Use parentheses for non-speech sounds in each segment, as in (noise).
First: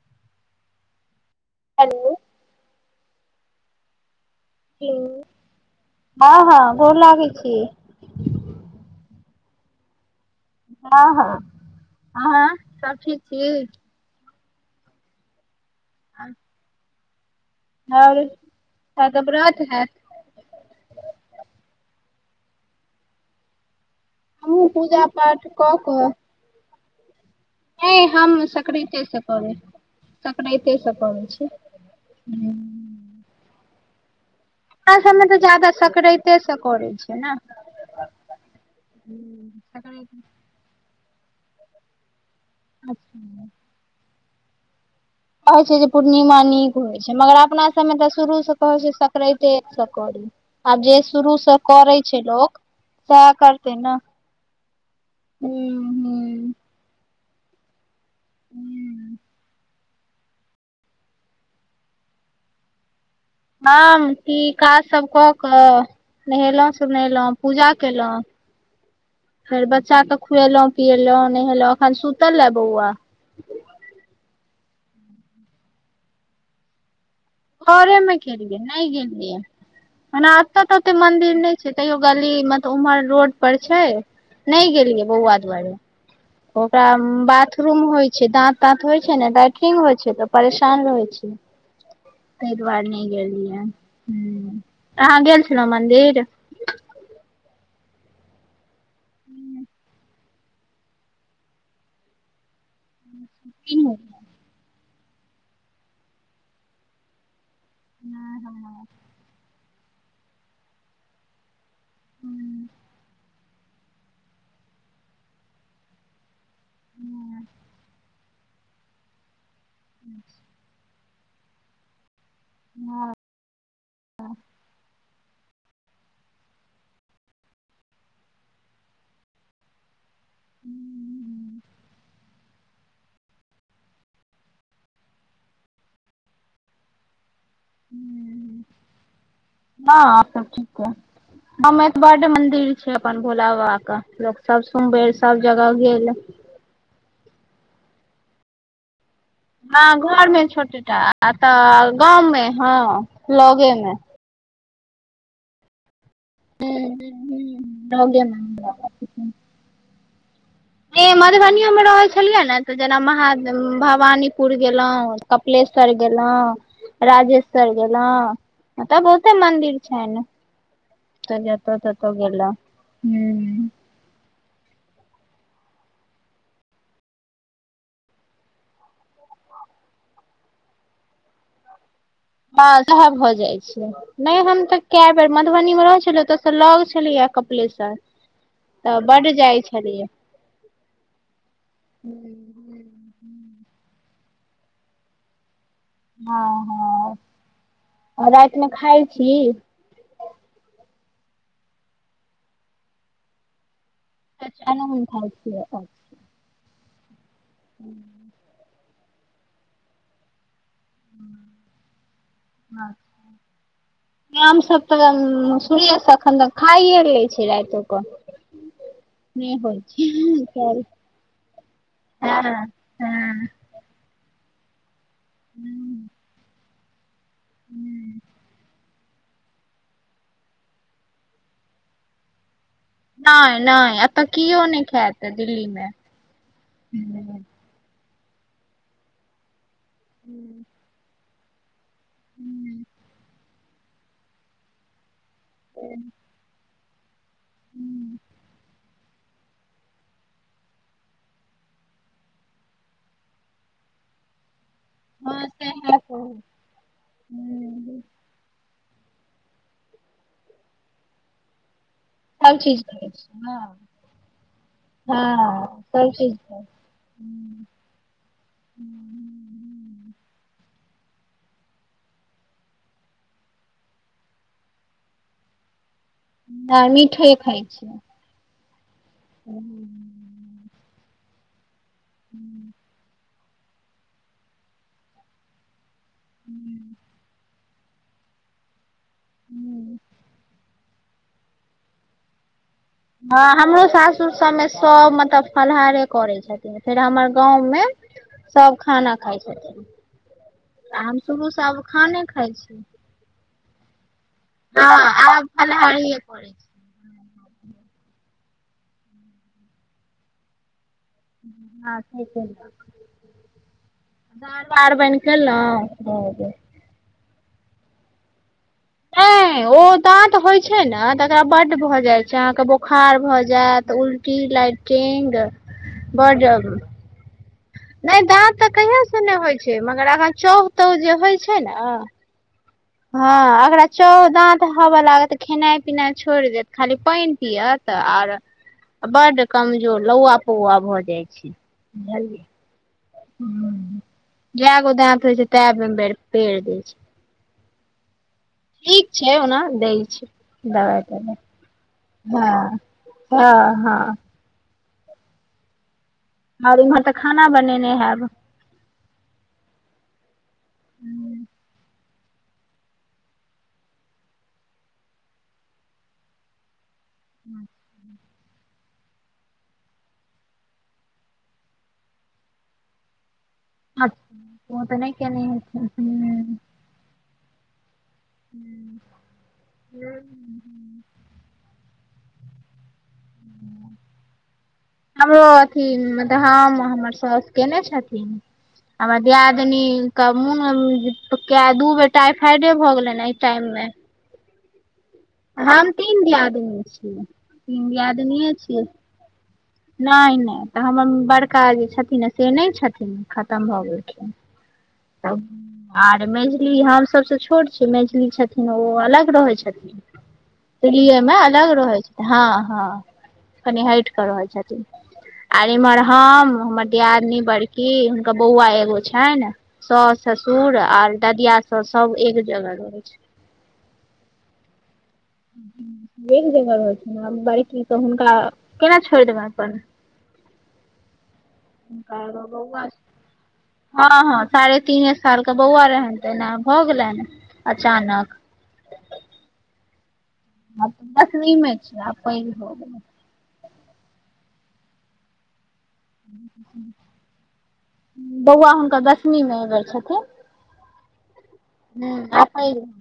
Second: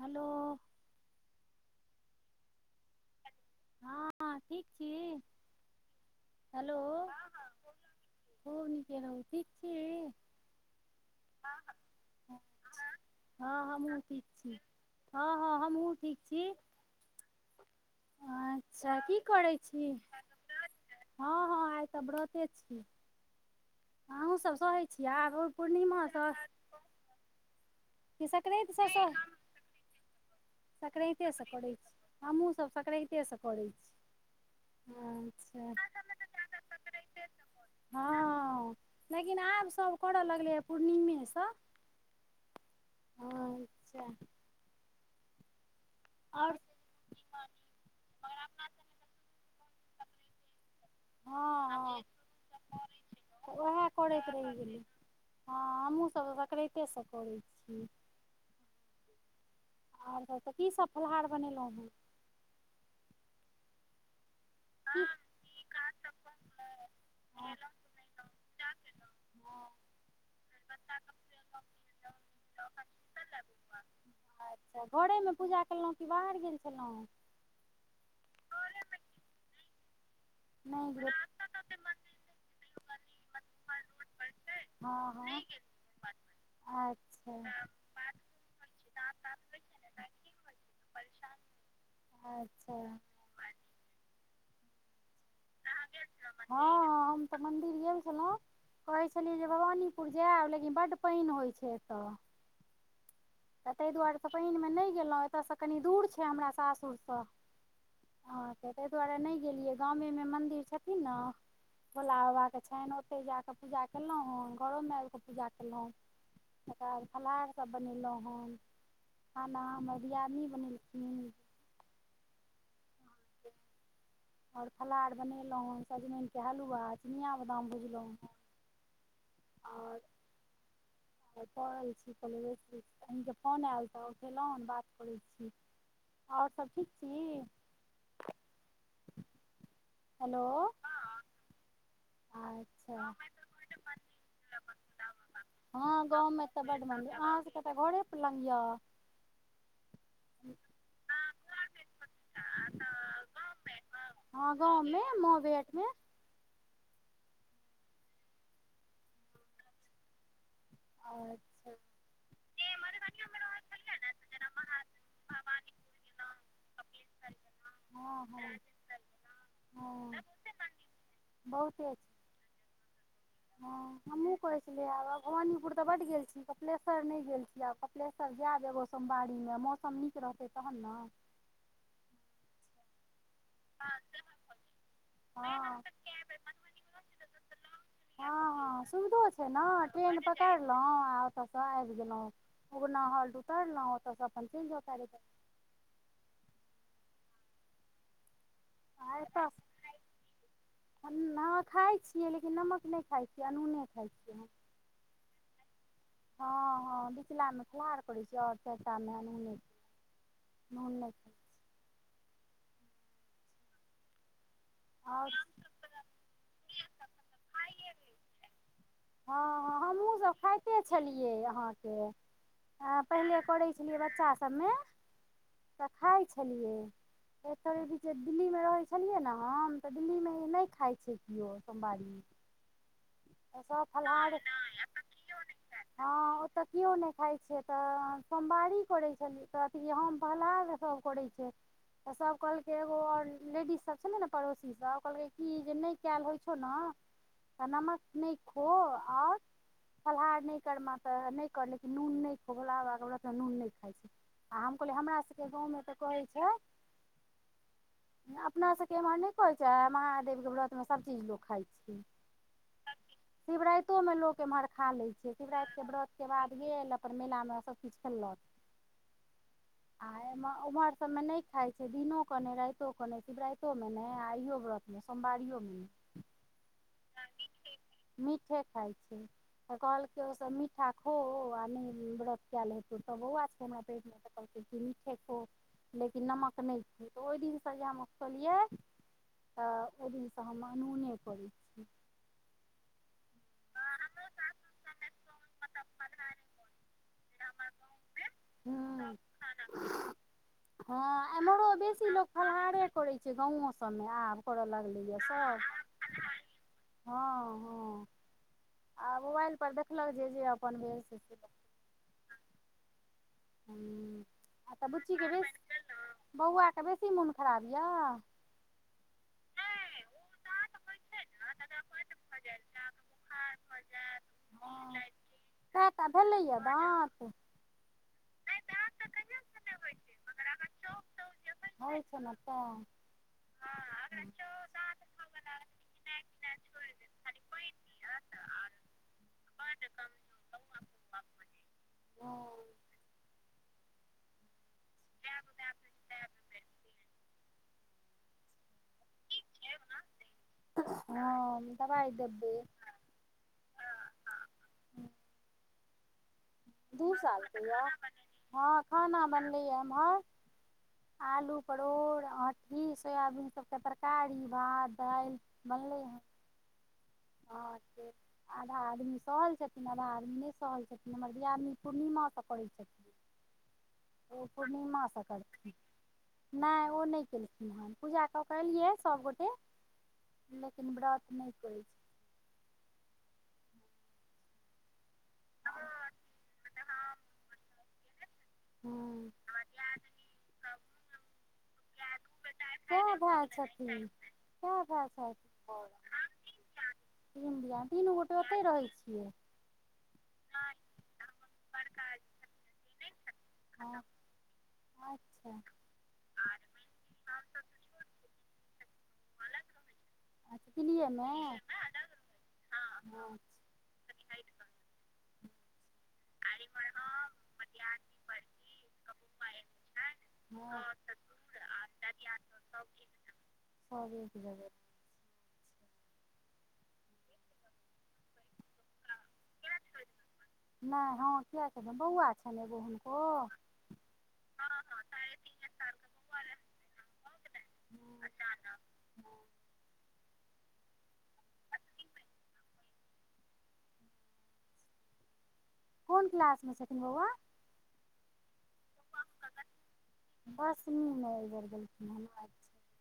Hello hello हँ ठीक छी हँ हँ भोर लागै छी खुब नीके रहु ठीक छी। हँ हँ अहाँ सब ठीक छी हँ हमहूँ ठीक छी हँ हँ हमहु ठीक आओर छी तऽ अच्छा की तऽ करै व्रत छी। हैत हँ हँ आइ तऽ व्रते छी अहूसब हमहूँ सहै पूजा छियै आब पाठ ओए कऽ कऽ पूर्णिमासँ नहि कि हम सक्रान्तिसँ सक्रते स करे सक्राते सक्रतेसँ करैत छी हमहुसब सक्रतेसँ करैत छी (unintelligible) सबमे तऽ ज्यदा अच्छा सक्रते स करै छै न हँ लेकिन आबसब करै लगलैए पूर्णिमेसँ अच्छा अच्छा (inaudible) कहइ छै जे पूर्णिमा आओर नीक होय छै मगर अपना सबमे तऽ शुरू से कहै छै सक्रते स कड़ी आब जे शुरू स करै छै लोक सएह करतै वैहे ने करैत रहि गेलै हँ हमहुँ सब हूं सक्रेत ते स करै छी हू आर कहू तऽ कीसब फलहार बनेलौ हँ आम ई काज हेँ सब क कऽ की नहेलों सोनेलौ पूजा केलौ फेर बच्चा के खुएलो पियलौ नहेलो अखन सुतल ले बौआ अच्छा घरेमे पूजा कलौ कि बाहर गेल छलौ है घरेमे केलियै नहि गेलियै ओना एतऽ तऽ ओते नहि गेल मंदिर नहि छै तैयो गली में तऽ उम्हर रोड पर छै नहि गेलियै हँ बौआ दुआरे हँ ओकरा अच्छा बाथरूम होइ छै दाँत-ताँत होइ छै ने लैट्रिन होइ छै तऽ परेशान रहै छै तैय अच्छा दुआरे नहि गेलियै ह अहाँ गेल छलहुँ मंन्दिर हँ हम तऽ मंदिर गेल छलौ कहै छलियै जे भवानीपुर जायब लेकिन बड्ड पइन होय छै ऐतऽ तऽ नहि तैय हम दुआरेसँ पैनमे नहि गेलहुँ एतसँ कनि दूर छै हमरा सासुरसँ हँ तऽ तैय दुआरे नहि गेलियै गामेमे मन्दिर छथिन न भोलाबाबा नहि के छनि ओतहि जा कऽ पूजा कैलौ हँ घरोमे आबि कऽ पूजा कैलौ तकर बाद हँ फलहारसब बनेलौ हन खाना हमर दियादनी बनेलखिन! (inaudible) और फलहार बनेलहुँ ह सजमन के हलुआ चिनिया बदाम भुजलहुं हे! और हे कहेय छि कनी मिस्त्री कनके फोन ऐल रहो ल हन बात करै छी, और सब ठीक छी? हाँ और हेलो सब ठीक ये। हमे त बड मंदिर छै अच्छा अपन भोला बाबा क, लोक सब सुमबेर सब जगह गेल। बड मनदीर अहाँ सब के तऽ घरे पलंग यऽ। ह घर मे छोटेटा अतऽ गाँव मे ह लगे मे। ह गांवमे मोहबेट मे। हु - हु - हु रग्यमे (unintelligible) हे मधबनियो अच्छा में रहै छलियै ने तऽ जेना महादेव भवानीपुर गेलउ। कपलेश्वर गेलाउ। राजेश्वर हँ गेलाऊँ हँ ओत बहुते मंदिर छैन। हँ तऽ जत बहुते छै। तत गेलउ हु। हमहुँ कहै छलियै आब भवानीपुर तऽ बड गेल छी कपलेश्वर नै गेल छी। तब जे देबो सोमवारीमे मौसम नीक रहतै तहन ने। मालदह भऽ जाय। नै हम तऽ केए बेर मधुबनी हँ हँ मे रहै छलिये, ओत सँ लग छलैये कपलेश्वर। तऽ बड्ड जाइ छलियै। उतरलों आ ओत स ऐब गेलो हँ उगना हल्ट उतारलउ ओत स अपन चैल जाउ पेरे - पेरे। ह - ह आ रैत मे खाय छी। ह खाय छियै लेकिन नमक नै खाय छियै अनूने खाय छियै हम! (unintelligible) ह - ह बिचला में फलहार करै छिये और सब तामे अनुने नून नै। (unintelligible) (unintelligible) आओर सूर्यस्त अखन त खाए लै छै रेतो क। ह - ह हमहूँसब खाइते छै छलियै अहाँके हँ आ पहिले हँ इसलिए बच्चा सबमे। तऽ खाय छेलियै, फेर थोड़े बिचे दिल्ली मे रहैय छेलियै न हम तऽ दिल्लीमे नै खाय छै किओ सोमवारी। नहि सब नहि एतऽ फलहार कियो नहि खायत दिल्ली मे ह ओतऽ किओ नै खाय छै! तऽ सोमवारी करै छेलियै, तऽ अथी हम फललाहार सभ करै छै! त सब कहलकै एगो और लेडीज सब छेले न पड़ोसी सब कहलकै की जे नै केल होइ छौ न त नमक नै खो और फलाहार नै करमें तऽ नै कर लेकिन नून नै खो भोला बाबा के ब्रत में नून नै खाइ छै। आ हम कहलिए हमरा हँ सभके गाँवमे तऽ सएह कहै छै कहू अपना सबके एम्हर नै। नै कहै छै महादेवके व्रतमे सबचीज लोक खाय छै! हर चीज (unintelligible) शिवराइतो मे लोक एम्हर खा लै छै, शिवराइत के व्रत सब के चीज बाद करै गेल अपन मेलामे छी सब किच खेललक! (inaudible) आ एम उम्हर सब मे नै खाय छै दिनो क नै रैतो क नै शिवराइत। (unintelligible) नहि आ इहो व्रतमे सोमवारियो मे नै। ना मीठे खाइ छि। मीठे खाय छी त कहलक ओ सब मीठा खो आ। व्रत केल हेतो तऽ बउआ सब रहे हमरा पेट में तऽ कहल कै मीठे खो। लेकिन नमक नै खो तऽ ओय दिन सँ जे हम खलियै तऽ ओहि दिनसँ हम। अनूने पड़ै छै। हँ हमरो सासुर सभमे सभ मतलब फलाहारे करै छथिन फेर हमर गाँव मे सब हूँ खाना खााय छथिन। आ हम हँ शुरूसँ एम्हरो आब बेसी खाने लोक खाइ छी फलाहारे करैत छै। गामोसभमे आब फोड़ लागल हँ य आब सब फलाहारिये करै छी हँ हँ। आ मोबाइल परर देखलक जे जे अपन भेल से से हँ छै। रख हूँ अहा आ अरबा अरबैन केलउ त बेसी मोन खराब यऽ नहि ओ दाँत होइ छै। ने तकरा बड्ड भऽ जाय छै। अहाँके बोखार भऽ जायत उलटी लइ कीग त भेलैय बत नहि दाँत तऽ कहिय से नहि होइ छै मगर आगाँ चउ तउ जे होइ छै। ने नाप। हँ। अगला चौउ हबे लागत खेनाइ पिनाइ छोड़ि देत खाली पानि पियअत आर आ बड कमजोर लौआ पौआ भऽ जाइ छै। बुझलियै। हँ ह जए गो दात होइ छै। तए बेर पेड़ दय छै। ठीक छै। ओना दै छै। दबाइ तबाइ हँ दबाइ हँ देबै हँ। हँ। आओर इम्हर तऽ दू खाना सालके यए बनेने हैब हँ। खाना बनलै हए हममहर। आलू परोड़ अँटी सोयाबीन सभके तरकारी भात दालि। मले हँ। त आधा आदमी सहल छथिन आधा आदमी नहि सहल छथिन हमर दिआादनी पूर्णिमास तऽ करैत छथिन। ओ अच्छा तऽ नहि पूर्णिमासँ केने करथिन हेथिन हूँ नहिई ओ नहि केलिन ह पूजा क के एलियै सब गोटे हू लेकिन ब्रत नहि करै छै। हमरो अथी मल हम हमर सउस केने छथिन? हमर हँ दियादनी क मन दू बेट टाइफाइडे भ गेले नेा टाइम मे ह ह सा हम तीन दियादनी छीयै दिया तीन तीनू गोटे दियादनियए ओतहि छियै। रहै नहि नहि तऽ हमर बड़का जे छथिन। से नहि छथिन। खतम भ हँ गेलखिन अच्छा आर मैझली हम सबस छोट छियै। मैथिलली छथिन ओ अलग रहै छथिन। अच्छा दलीए दिल्लीएमे मे अलग रहै छै। हँ हँ कनि हट केऽ रहै छथिन। (inaudible) आर इम्हर हम हमर दियादनी बड़की हुनकर बौआ एगो छनि ने। सास ससुर हँ आर ददिया स सब एक जगह रहैत छै। हर भब एक जगह रह छै। बड़ी हुनका केना छोड़ि देबनि अपन नहि हँ किए छै। हुनका बौआ छनि एगो बौआ हुनको? हँ हँ साढ़े तीने साल के बौआ रहनि ते भऽ गेलै अचानक हँ दसमीमे छियै आब पैघ भ गेलय। कोन क्लासमे छथिन बौआ। बौआ हुनकर दशमीमे एयबेर छथिन। (unintelligible) हू हन (unintelligible) अच्छा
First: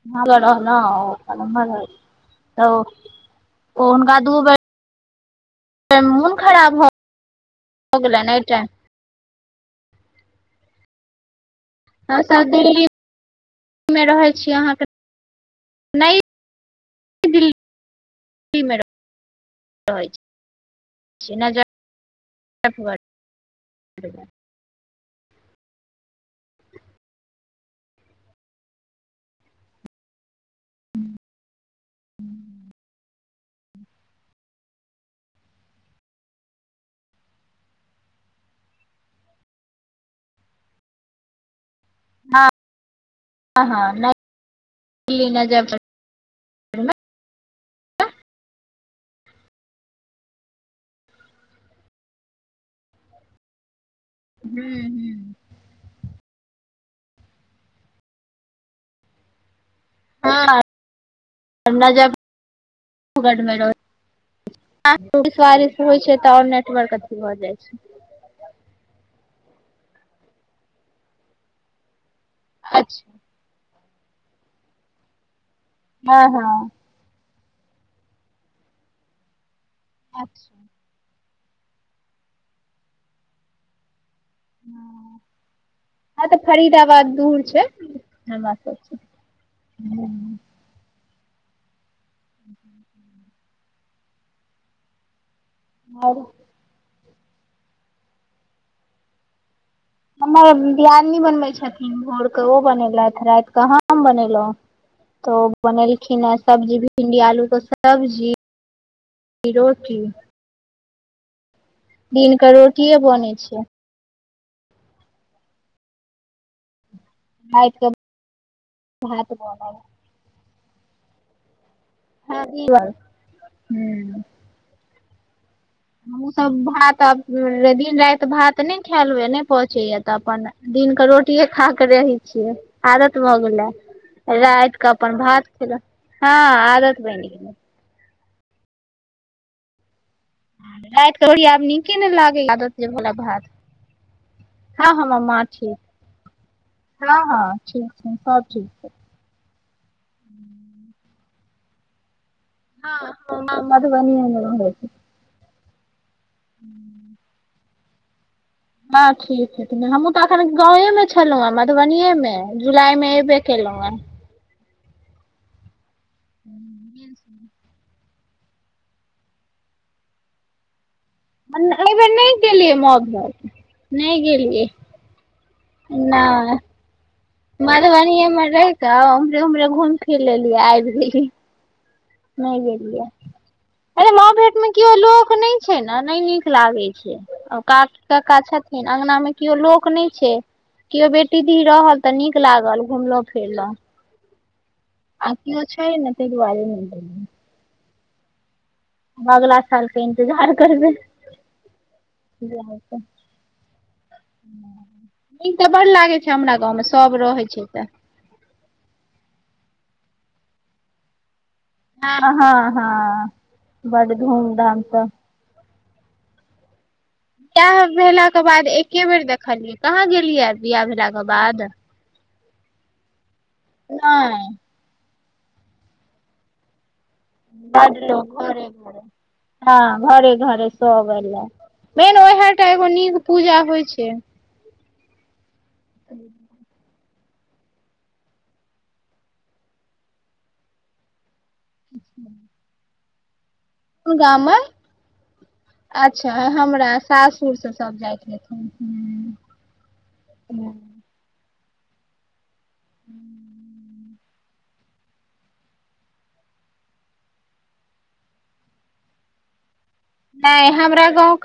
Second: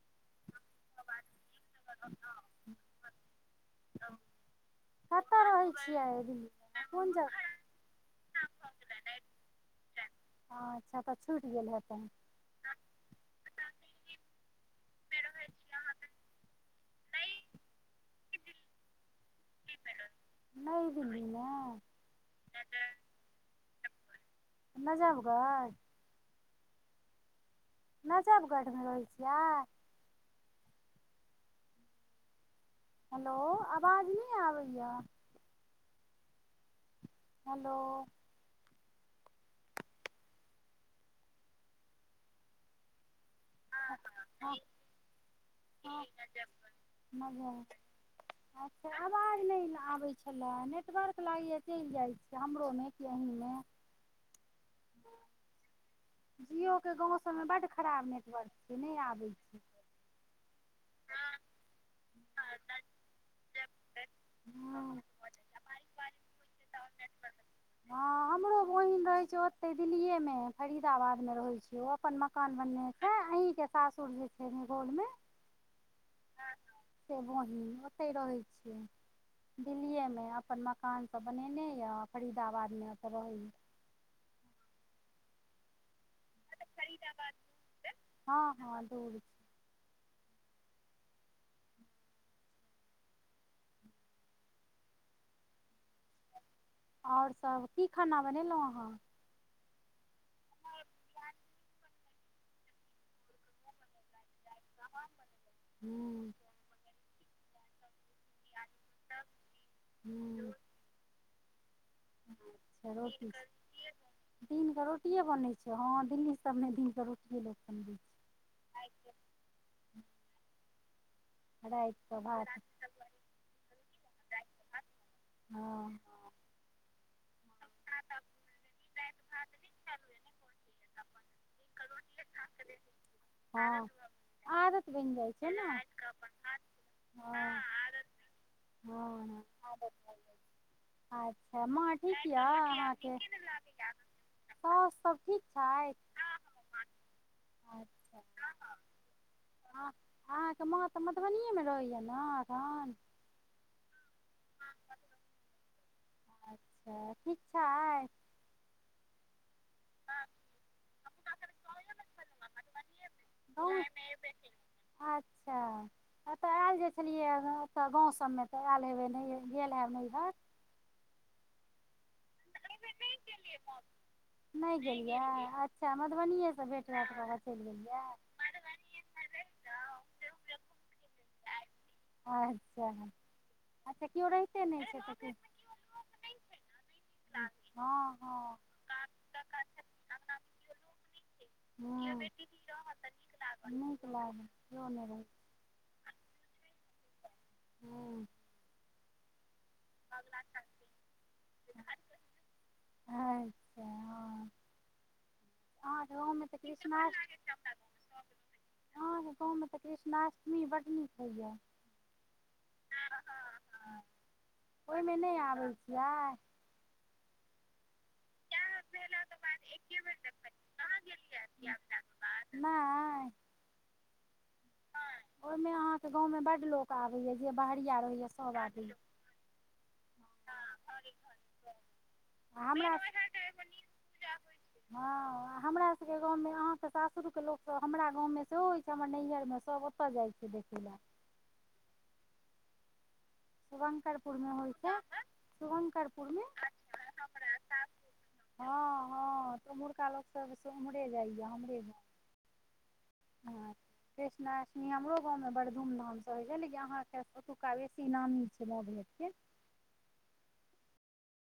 (unintelligible) ओ हुनका दू बेर कतऽ रहै छियै मोन खराब दिल्लीमे भ गेलनि एहि टाइम हँ अच्छा तऽ छुटि गेल हेतैन। दिल्ली मे रहै छी अहाँके नहि नई (inaudible) दिल्लीमे छीनऽ। (inaudible) नजबगढ। नजबगढ़ मे रहै छियै। हेलो आवाज नहि आबैया। हेलो। हँ हँ नइ हँ दिल्ली नजबगढ मे। हँ नजबगढ। अच्छा आवाज नहि आबैत छलए नेटवर्क लागैए चलि जाइत छैय। कि हमरो मे कि अहिमे। हूँ- हूँ। जिओके गाँव सबमे बड्ड खराब नेटवर्क छैय नहि आबैत छैय। हँ नजबगढमे हँ रहय वारिश होइ छैय तऽ आओर नेटवर्क अथी भ जाइ छैय। हँ हमरो बहिन रहै छैय ओते दिल्लीेयेमे फरीदाबाद मे रहै छैय ओ। अपन मकान बनने अच्छा छैय अहीं के सासुर जे छैय निगोलमे। हँ- हँ। से बहिन ओतहि रहै छियै दिल्लीएमे अच्छा अपन मकान मकान सब बनेने यऽ फरीदाबादमे ओतऽ रहैय। हँ तऽ फरीदाबाद दूर छैय हँ हमरा हँ सबस। दूर छै (unintelligible) आओर सब की खाना बनेलहुँ अहाँ। हमर दियादनी बनबे छथिन। भोर के ओ बनेलथि रैति केऽ हम बनेल तऽ ओ बनेलखिन हूँ हे सब्जी भिंडी आलू के सब्जी। (unintelligible) हूँ दिन कऽ रोटिए बनै छैय। दिनकऽ रोटिेये बनै छैय, हँ दिल्ली सबमे दिनकऽ रोटी रैति के भात बनल। रैति (inaudible) हँ। हमहूँ सब भात आब दिन राति भात नहि खायल होए नहि पचैय तऽ अपन दिनके रोटिए खा के रहै छियै आदत भऽ गेलए। हँ रैति आदत कऽ बनि अपन जाइ भात छै ने हँ खेलक हँ आदत बनि गेल। हँ आदत। (unintelligible) रैति क न रोटी (unintelligible) आब नीके नै लागैय यऽ आदत जे भेलऽ अहाँके भात के। साउस हाँ सब हमर माँ ठीक छथि हाँ हाँ ठीक छै सब ठीक छै। हँ अहाँके माँ तऽ मधुबनिएमे रहैया न? हँ हमर माँ मधुबनिएमे रहै छै। अच्छा ठीक छैये। हाँ ठीक है। हमहूँ तऽ अखन गावे मे छलहुँ हां मधुबनीेये मे जुलाई मे एबे गाँव केलहुँ हन। अच्छा एतऽ आयल जाइ छलियै ओतऽ गाँव सबमे तऽ एल हेबै नहि गेल हयब नैहर। एहि बेेर नहि गेलियै मां घर नै गेलियै। गेलिये अ अच्छा मधुबनिए से भेट होत रहत। मधुबनीये मे रहि क उम्हरे उम्हरे घुम फिर लेलियै आबि गेली। नहि अच्छा गेलिय, अच्छा अरे म केओ भेट रहिते मे नहि केओ छै तऽ लोक की नहि छै न नहि नीक लागे। अ क हँ कका हँ छथिन अंगना मे केओ लोक नहि छै। केओ बेटी दी रहल तऽ हूँ नीक लागल घुमलो फिरलो। नेब (unintelligible) छै ह नहि वाले म (unintelligible) ह्म्म अगला सालके इन्तजार करबे। (inaudible) अच्छा हँ नीक तऽ बड्ड अहाँके लागैत छै हमरा गाँवमे सभ रहैत छै तऽ। हँ त गाँवमे तऽ कृष्णाष्टमी बड नीक होइए। हाँ-हाँ -हाँ बड धूम धाम त ओहिमे नहि आबै छियै? (unintelligible) भेला के बाद एके बेर देखलियै कहाँ गेलियै बिआाह भेला के बाद। नाय नहि ओहिमे अहाँके गाँव मे बड लोक अबैय या जे बाहरिया रहैया सब अबैय। हाँ घरे घरे सब एले मेन ओह आ टा एगो हमरा नीक पूजा होइ छै। हाँ आ हमरा सबके गामवमे अहाँ तऽ सासुरके लोकसभ हमरा गामवमे सेहो होइ छै हमर नैहरमे सभ पा जाइ छै देख ला। (inaudible) शुभंकर कोन गाम पूर्णिया मे होइ छै। शुभंकर पुर अच्छा मे हँ हमरा सासुर से सब जाइत रहथिन हूँ हँ त (unintelligible) ओमहका सबस उम्हरे जाइया हमरे ग (inaudible) कृष्णाष्टमी हमर गाममे बड़ड धूमधामसँ होइ छै नेेक अहाँके ओतुका बेसी नामी छै म (unintelligible) भेटके नहि हमरा गाँव क